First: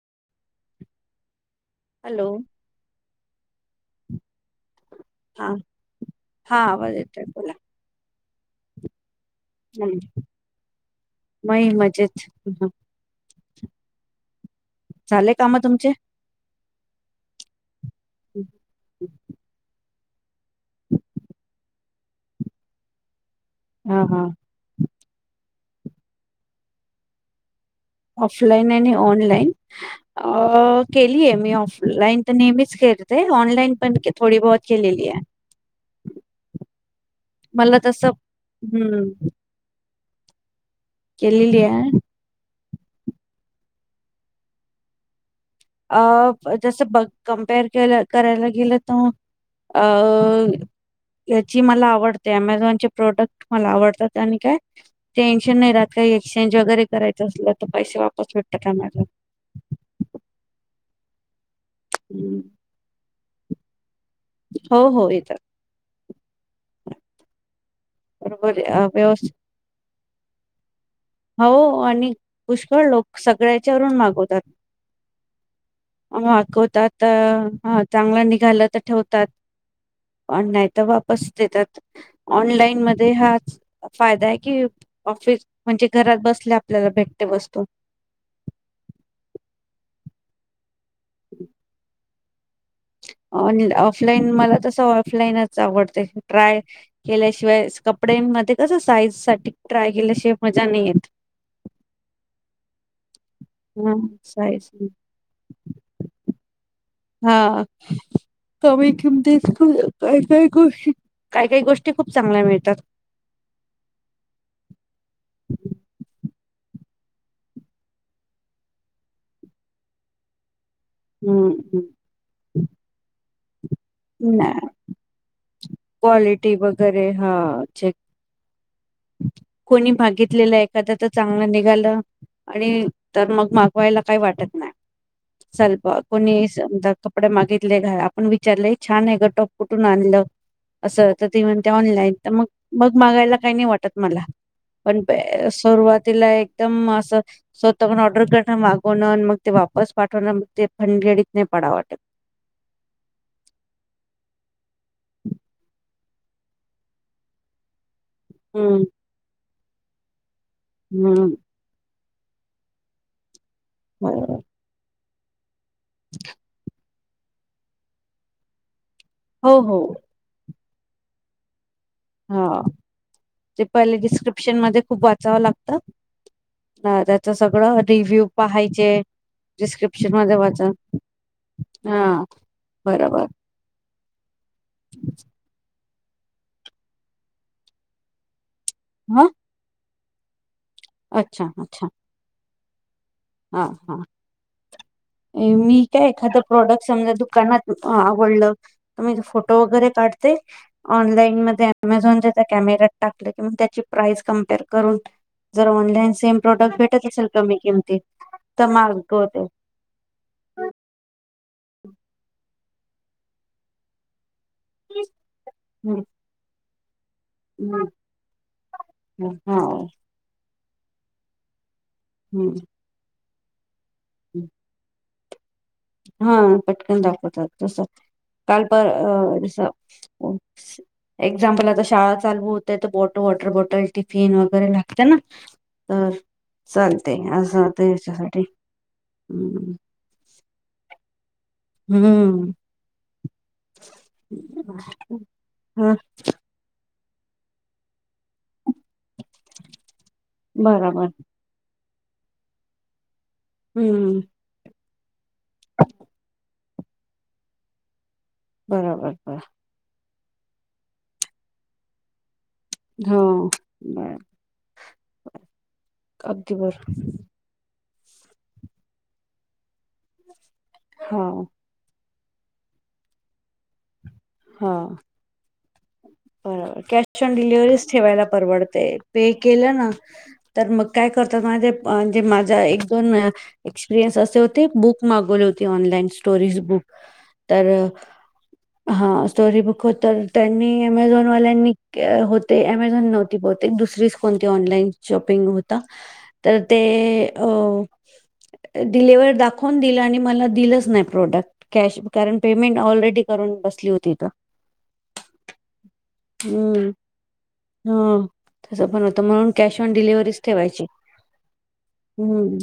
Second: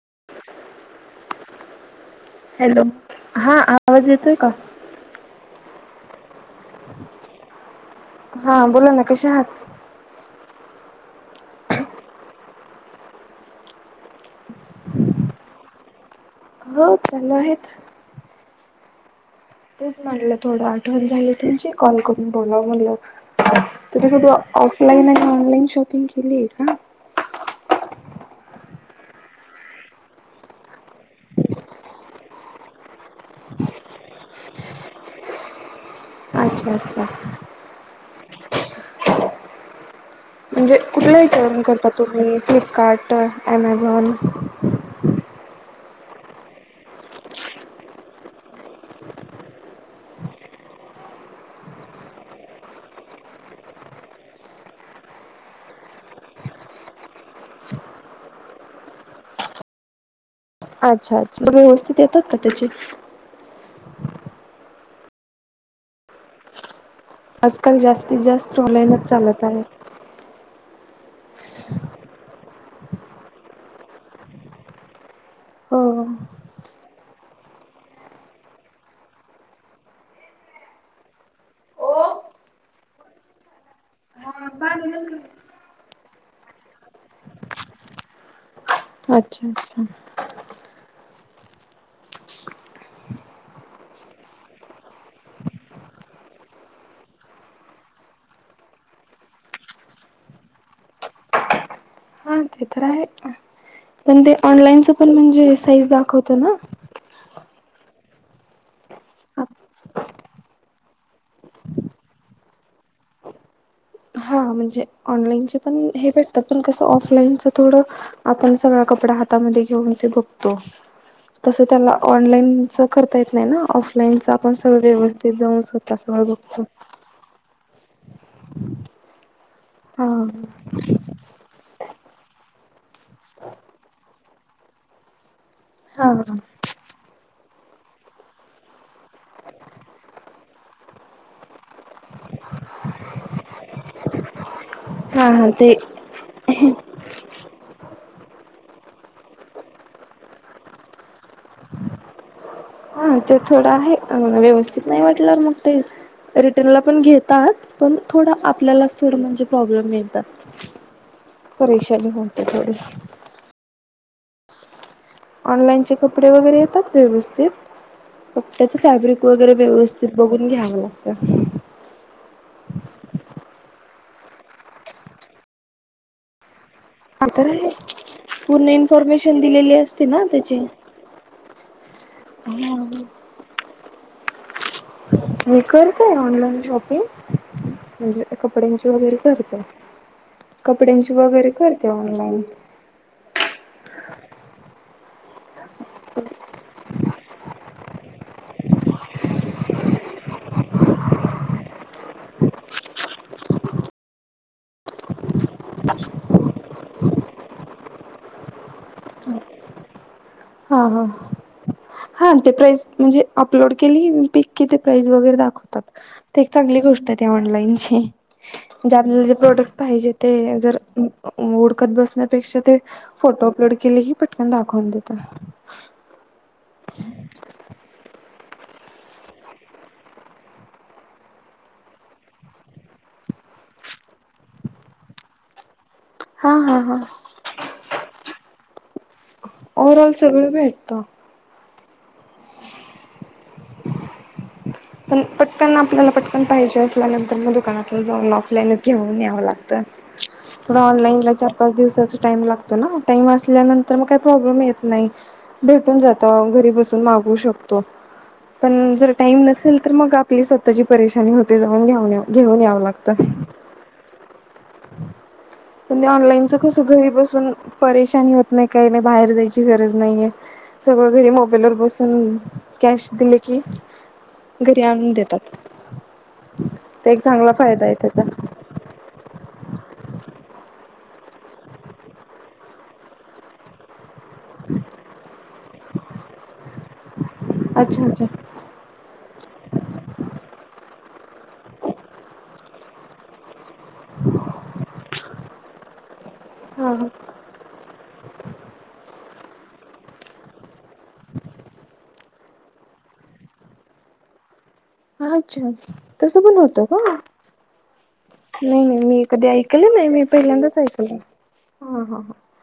ह hello hello हा आवाज येतोय का हा हा आवाज येत आहे बोला हा बोला ना कश आहात मी मजेच झालेय काम तुमचे हो चालू आहेच हम् तेच म्हटलं थोडं आठवण झाईल तुमची कॉल करून बोलाव म्हणलं हा हा 'ऑफलाईन' ऐवजी 'ऑनलाईन' करा. शॉपिंग केली आहे का ऑफलाईन आणि ऑनलाईन अ केलीय मी ऑफलाईन तर नेहमीच करते ऑनलाईन पण थोडी बहत केलेली आहे अच्छा अच्छा मला तसं हम्म म्हणजे कुठलं केलेली विचारण आहे करता तुम्हीू कार्ट अॲमेझॉन अ जसं बघ कमपेअर के करायला गेलं तर अ याची मला आवडते अमेझॉनचे प्रोडक्ट मला आवडतात आणि काय टेन्शन नाही राहत काही एक्सचेंज वगैरे करायचं असलं तर पैसे वापस भेटतात आम्हाला अच्छा सुधा व्यवस्थित येतात का त्याचे हो हो येतात अस काल जास्तीत बरोबर जास्त आहे. अ, ऑनलाईनच व्यवस्थित चालत आहे हो आणि पुष्कळ लोक सगळ्याच्यावरून मागवतात हो मागवतात चांगला निघाला तर ठेवतात पण नाहीतर वापस देतात ऑनलाईन मध्ये हाच फायदा आहे की ऑफिस म्हणजे घरात बसले आपल्याला भेटते वस्तू अच्छा अच्छा हम् ऑफलाईन मला तस ऑफलाईनच आवडते ट्राय केल्याशिवाय कपड्यांमध्ये कस साईज साठी ट्राय केल्याशिवाय मजा नाही येत हा ते तर आहे हां, पण ते साईज. ऑनलाईनच पण म्हणजे साईज दाखवत ना हां. कमी किमतीत काय काही गोष्टी काय काही गोष्टी खूप चांगल्या मिळतात हा म्हणजे ऑनलाईनच पण हे भेटतात पण कसं ऑफलाईनच थोडं आपण सगळा कपडा हातामध्ये घेऊन ते बघतो तस हम्म त्याला ऑनलाईन च करता येत नाही ना ऑफलाईनच ना आपण सगळं व्यवस्थित जाऊन स्वतः सगळं क्वालिटी बघत वगैरे हा चेक कोणी हा भागितलेलं एखाद्या तर चांगलं नि झालं आणि तर मग मागवायला काही वाटत नाही स्वल्प हा कोणी समजलं का कपडे मागितले घ आपण विचारलं छान आहे ग टॉप कुठून आणलं असं तर ती म्हणते ऑनलाईन तर मग मग मागायला काही नाही वाटत वाटत मला पण हा हा ते सुरुवातीला एकदम असं स्वतः पण ऑर्डर करून मागवणं अन मग ते वापस पाठवणं मग ते पण भानगडीत नाही पडायला वाटत हा ते थोडं आहे व्यवस्थित नाही वाटलंवर मग ते रिटर्नला पण घेतात पण थोडं हम्म. आपल्यालाच थोडं म्हणजे प्रॉब्लेम येतात हम्म चल हो तर थोडी ब ऑनलाईनचे कपडे वगैरे येतात व्यवस्थित फक्त फॅब्रिक वगैरे हो हो. व्यवस्थित बघून घ्याव अ ह ते पहिले डिस्क्रिप्शन मध्ये खूप वाचावं लागतं अ हा त्याच तर आहे सगळं रिव्ह्यू पूर्ण पहायचे इन्फॉर्मेशन दिलेली असते डिस्क्रिप्शन ना मध्ये त्याची. वाच हा हा बरोबर ह् करताय ऑनलाईन शॉपिंग म्हणजे कपड्यांची वगैरे हा करते कपड्यांची अच्छा वगैरे करते अच्छा ऑनलाइन हा हा [inaudible] एखाद प्रॉडक्ट समजा दुकानात आवडलं तर मी फोटो वगैरे काढते ऑनलाईन मध्ये अमेझॉनच्या त्या कॅमेरात टाकले किंवा त्याची प्राइस कम्पेअर करून जर ऑनलाईन सेम प्रोडक्ट भेटत असेल कमी किमती तर मागवते हा हा हा ते प्राईज म्हणजे अपलोड केली मी किती प्राईज वगैरे दाखवतात हम्म, ते कणी त्या हम्म, ऑनलाईनचे म्ह जे आपल्याला हम्म, जे हा प्रोडक्ट पाहिजे ते जर [inaudible] हुडकत हम्म, बसण्यापेक्षा ते फोटो अपलोड केले ही हम्म. पटकन दाखव देत त हा पटकन दाखवतात तसत काल प जस एक्झामपल, आता शाळा चालू होतायत तर बॉटल वॉटर बॉटल टिफिन वगैरे लागतयना. तर हा हा हा. चालते असं होतं याच्यासाठी, हम्. ओव्हरऑल सगळं भेटतं. हम्म. पण पटकन हा आपल्याला पटकन पाहिजे अस ला नंतर म दुकानातल जाऊन ऑफलाईनच घेऊन यावं लागत. थोड बराबर. ऑनलाईनला चार पाच दिवसात टाइम लागतो ना. टाइम असल्यानंतर मग काय हम्म. प्रॉब्लेम येत नाइ. भेटून जात घरी बसून मागवू शकतो. पण जर बराबर बर टाईम नसे तर मग आपली स्वतःची परेशानी होते जाऊन घेऊन येऊ घेऊन यावं लागतं. हो बर पण हे ऑनलाईनच अगदी कस बर घरी बसून परेशानी होत नाय काय नाइ बाहेर जायची गरज नाहीये. सगळं हो घरी मोबाईलवर बसु हम्म कॅश दिले की हा घरी आणून देतात. बर तर एक कॅश ऑन चांगला फायदा डिलव्हरीच आहे त्याचा ठेवायला परवडतय पे केलं ना तर मग काय करतात माहितय? माझे माझ एक दोन एक्सपिरयन्स अस बुक मागवली होती, ऑनलाईन स्टोरीज बुक तर अच्छा अच्छा हा स्टोरी बुक हो तर त्यांनी अमेझॉनवाल्यांनी होते. अमेझॉन नव्हती बहु दुसरीच कोणती ऑनलाईन शॉपिंग होता, तर ते हा हा. डिलिव्हर्ड दाख खून दिल आणि मला दिलंच नाय. प्रोडक्ट कॅश कारण पेमेंट ऑलरेडी करून बस क्लिक होती हित [unintelligible] पण होतं हम्म, का हा तस नाही नाही पण होत मी कधी म्हणून कॅश ऑन ऐकलं नाही मी डिलिव्हरी पहिल्यांदाच ठेवायची. ऐकलं हा हा हा. हम्म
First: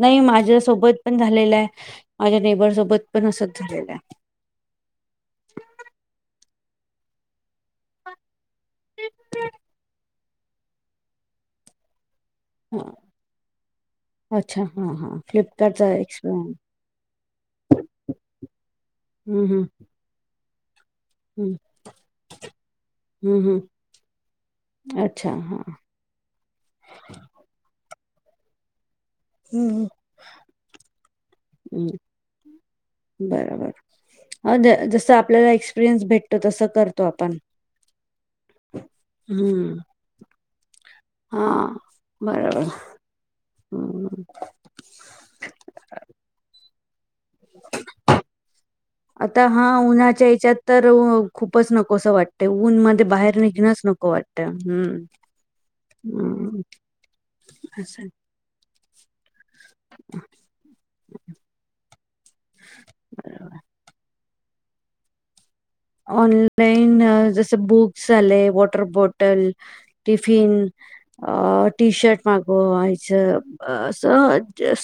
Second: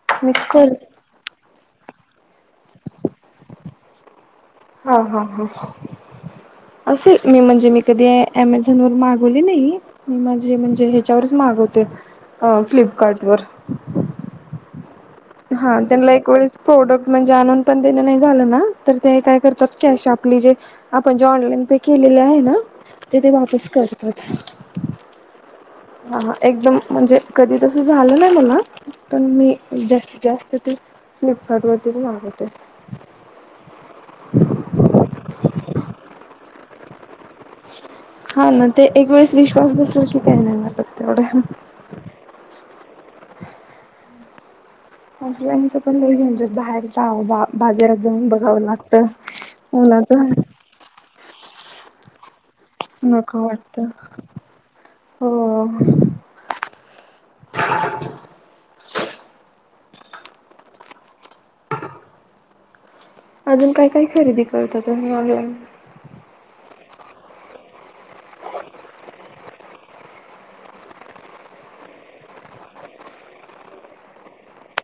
नाइ मी माझ्या कर सोबत पण झालेलंय. माझ्या नेबर सोबत पण असच झालेलंय. हा हा हा असेल मी म्हणजे मी कधी अमेझॉन व मागवले नाही मी माझे म्हणजे ह्याच्यावरच मागवते हा फ्लिपकार्टवर अच्छा हा हा हा फ्लिपकार्टचा त्यांला एक वेळेस एक्सपिरियन्स प्रोडक्ट म्हणजे आणून पण देण नाही झालं ना तर ते काय हम्म हम्म. करतात कॅश आपली जे आपण जे हम्म ऑनलाईन पे केलेले आहे ना ते ते हम्म वापस हम्म करतात अच्छा हा हा हा एकदम म्हणजे कधी तस झालं ना मला पण मी हम्म जास्तीत जास्त ते फ्लिपकारडवरतीच मागवते. बर बर अ जस आपल्याला एक्सपिरियन्स भेटतो तस कर. हा ना ते एक वेळेस विश्वास हम्म बसल की काही नाही वाटत तेवढ हा. बरोबर हम्म पण लई झंझट बाहेर बा बाजारात जाऊन बघावं लागत आता उन्हातुन खुपच नकोसं वाट ते ऊन मध्ये बाहेर वाटत निघणंच नको वाटत हम्म हो. हम् असं [inaudible] [inaudible] [inaudible] अजून काय काय खरेदी करता तुम्ही ऑनलाईन. ऑनलाईन जस बुक सले वॉटर बॉटल टिफिन, अ टी शर्ट मागवायचं अस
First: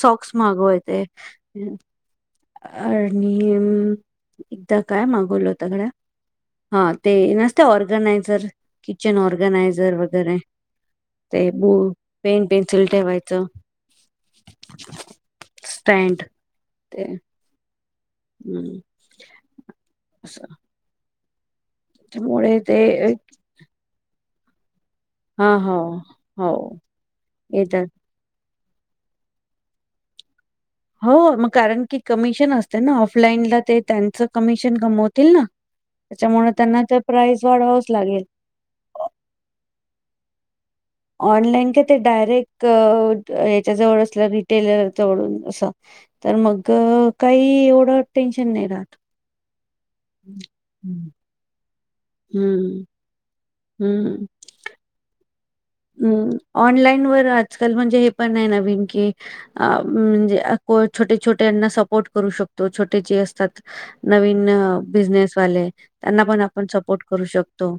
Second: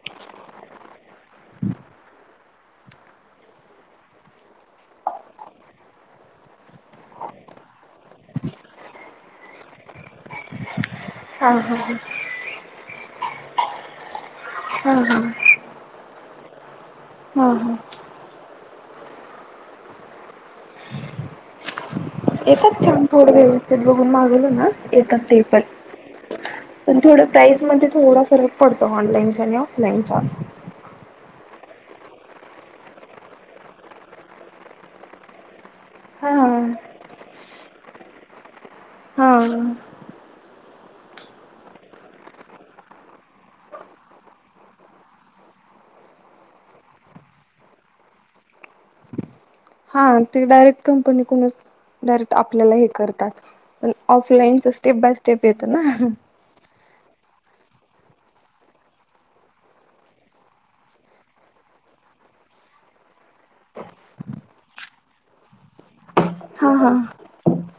सॉक्स मागवायचे आणि एकदा काय मागवल होतगड्या हा ते नसत ऑर्गनायझर किचन ऑर्गनायझर वगैरे ते हा बु हा हा पेन पेन ठेवायचं हा हा स्टँड ते हा. हा हम्म अस येतात छान एक- थोड व्यवस्थीत बघून मागवल न येतात ते हा पण हो हो पण थोडं प्राईज येतात मध्ये थोडा फरक पडतो ऑनलाईनचा आणि ऑफलाईनचा हो मग कारण की कमिशन असते ना ऑफलाईनला ते त्यांच कमिशन कमवतील ना हा त्याच्यामुळे त्यांना तर प्राइज वाढावच लागेल. हा ऑनलाईन का ते डायरेक्ट याच्याजवळ असलं रिटेलर जवळून असं तर मग काही एवढं टेन्शन नाही राहत. हा ते डायरेक्ट हं. कंपनी कहुनच डायरेक्ट आपल्याला हं, हे करतात ऑफलाईनच स्टेप बाय स्टेप येतं ना. हम् ऑनलाईन वर आजकाल म्हणजे हे पण आहे नवीन की म्हणजे छोटे छोटेना सपोर्ट करू शकतो. छोटे जे असतात नवीन बिझनेसवाले त्यांना पण पण हा हा सपोर्ट करू शकतो.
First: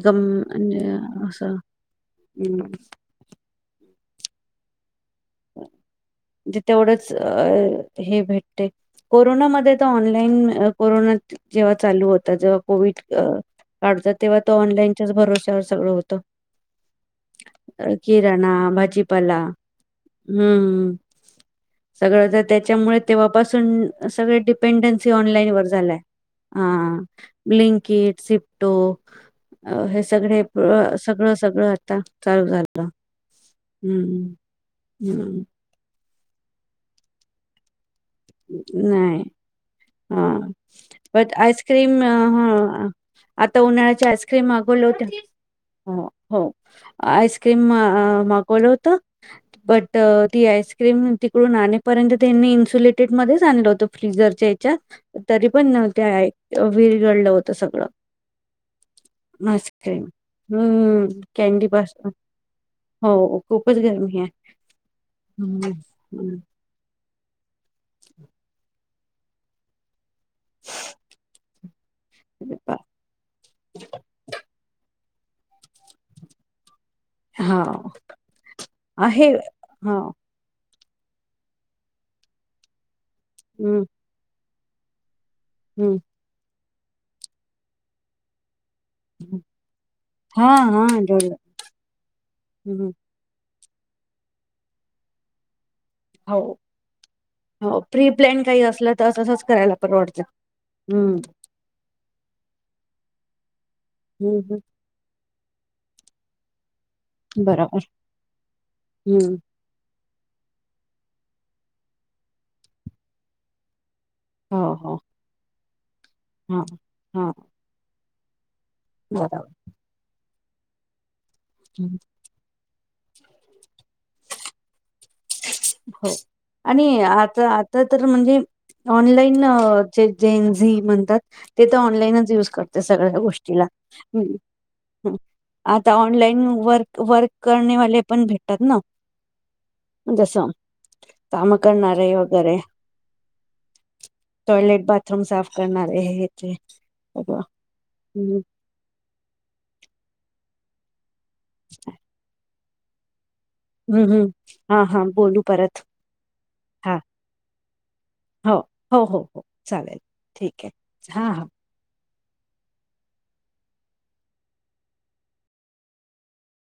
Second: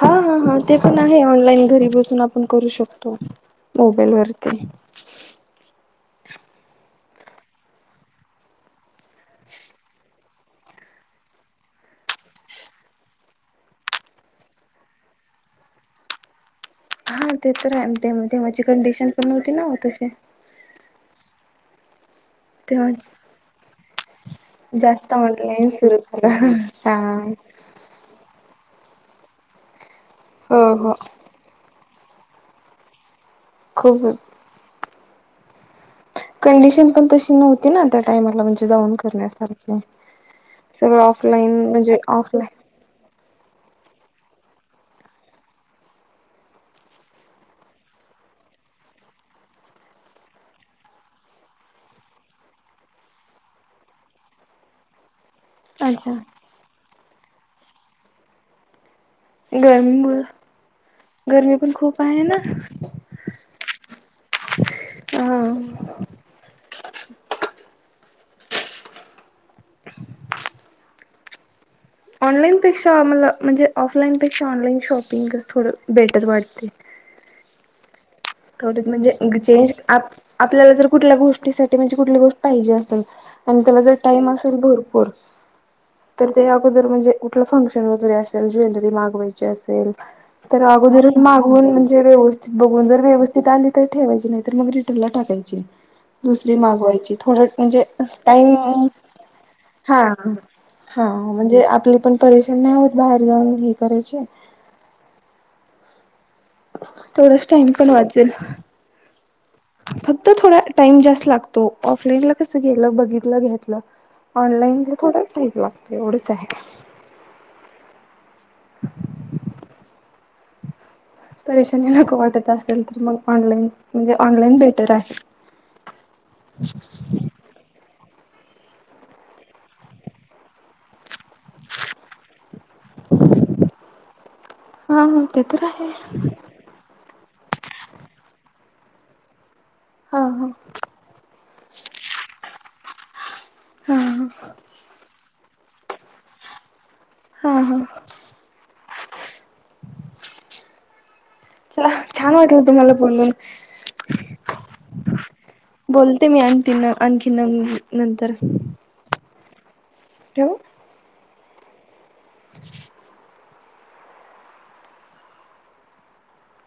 हा अहम हा हा ते म्हणजे पण आहे अस ऑनलाईन घरी बसून आपण करू शकतो मोबाईलवर. [inaudible] ज तेवढंच अ हे भेटते. कोरोनामध्ये तर ऑनलाईन कोरोना जेव्हा चालू होता. जेव्हा कोविड काळचा तेव्हा तो ऑनलाईनच्याच भरोश्यावर सगळं होत. हा ते तर रा ते ते माझी कंडिशन पण भाजीपाला नव्हती ना होत. हम्म. सगळं तर तेव्हा त्याच्यामुळे तेव्हापासून सगळे डिपेंडन्सी जास्त ऑनलाईन वर झालंय सुरू झालं. हा ह लिंकिट सि तो अ सगळे हो हो सगळं सगळं आ चालू झालं. हम्म खूपच. हम्म [unintelligible] कंडिशन पण तशी नव्हती ना. त्या टाइमाला म्हणजे जाऊन नाही करण्यासारखे हा सगळं बट ऑफलाईन म्हणजे आईस्क्रीम ऑफलाईन ह आता उन्हाळ्याच्या आईस्क्रीम मागवले होत. हो हो आईस्क्रीम मागवलं होत. बट ती आईस्क्रीम तिकडून आपर्यंत त्यांनी इनसुले ेट मध्ये आणलेलं होत फ्रिजरच्या याच्या तरी पण अच्छा त्या विरघडलं होत. तर सगळं. आस्क्रीम गरमीमुळं हम्म गरमी कॅनडी पण पास खूप आहे ना. हो खूपच गरमी आहे हा. हम. ह [unintelligible] ऑनलाईनपेक्षामला म्हणजे ऑफलाईनपेक्षा ऑनलाईन शॉप िंगस थोडं बेटर वाटते. हा थोडं म्हणजे आहे चेंज हा आपल्याला. कुठल्या गोष्टीसाठी म्हणजे कुठली गोष्ट पाहिजे असेल. आणि त्याला हम्म जर टाइम अस. तर भरपूर हम्म तर ते रजे कुठलं फंक्शन वगरे असेल जं मागवायचे असेल हा म्हणजे ते हा अगोदरच आठवलं मागून मंजे हम्म विवस्तित त आली तररी ठेवायची नाही तर मग रिटर्न ला टाकायची... हो दुस मागवायची थोड हो म्हणजे प्री प्लॅन टाईम काही असलं तर तसंच करायला हा परवडतं हा हम्म म्हणजे आपली... पण परेशान नाही होत बाहेर जाऊन घ... करेचे. हम्म थोडच टाइम बरोबर पण वाचेल हम्म फक्त..... तर थोडा टाइम जास्त लागतो ऑफलाईन ला कस गेलं बघितलं घेतलं. हो ऑनलाईन ते हो थोडं लागत. एवढच आहे हा हा बरोबर हं. परेशानी नको वाटत [inaudible] [unintelligible] ऑनलाईन भेट [unintelligible] हो आणि आता आता त [unintelligible] ऑनलाईन [unintelligible] [unintelligible] म्हणतात ते तर ऑनलाईनच युज करतात सगळ्या गोष्टीला हा हं हा ते तर आहे आता ऑनलाईन वर्क वर्क करणेवाले पण भेटतात ना हां जसं हां काम करणारे वगैरे हा हा टॉयलेट बाथरूम साफ करणारे [inaudible] हां हां हम्म छान वाटलं तुम्हाला बोल हम्म हा हा [unintelligible] बोलू परत बोलते मी आणखीन हा आणखीन नवीन नंतर हो हो हो हो चालेल ठेवू? ठीक आहे हा हा [unintelligible]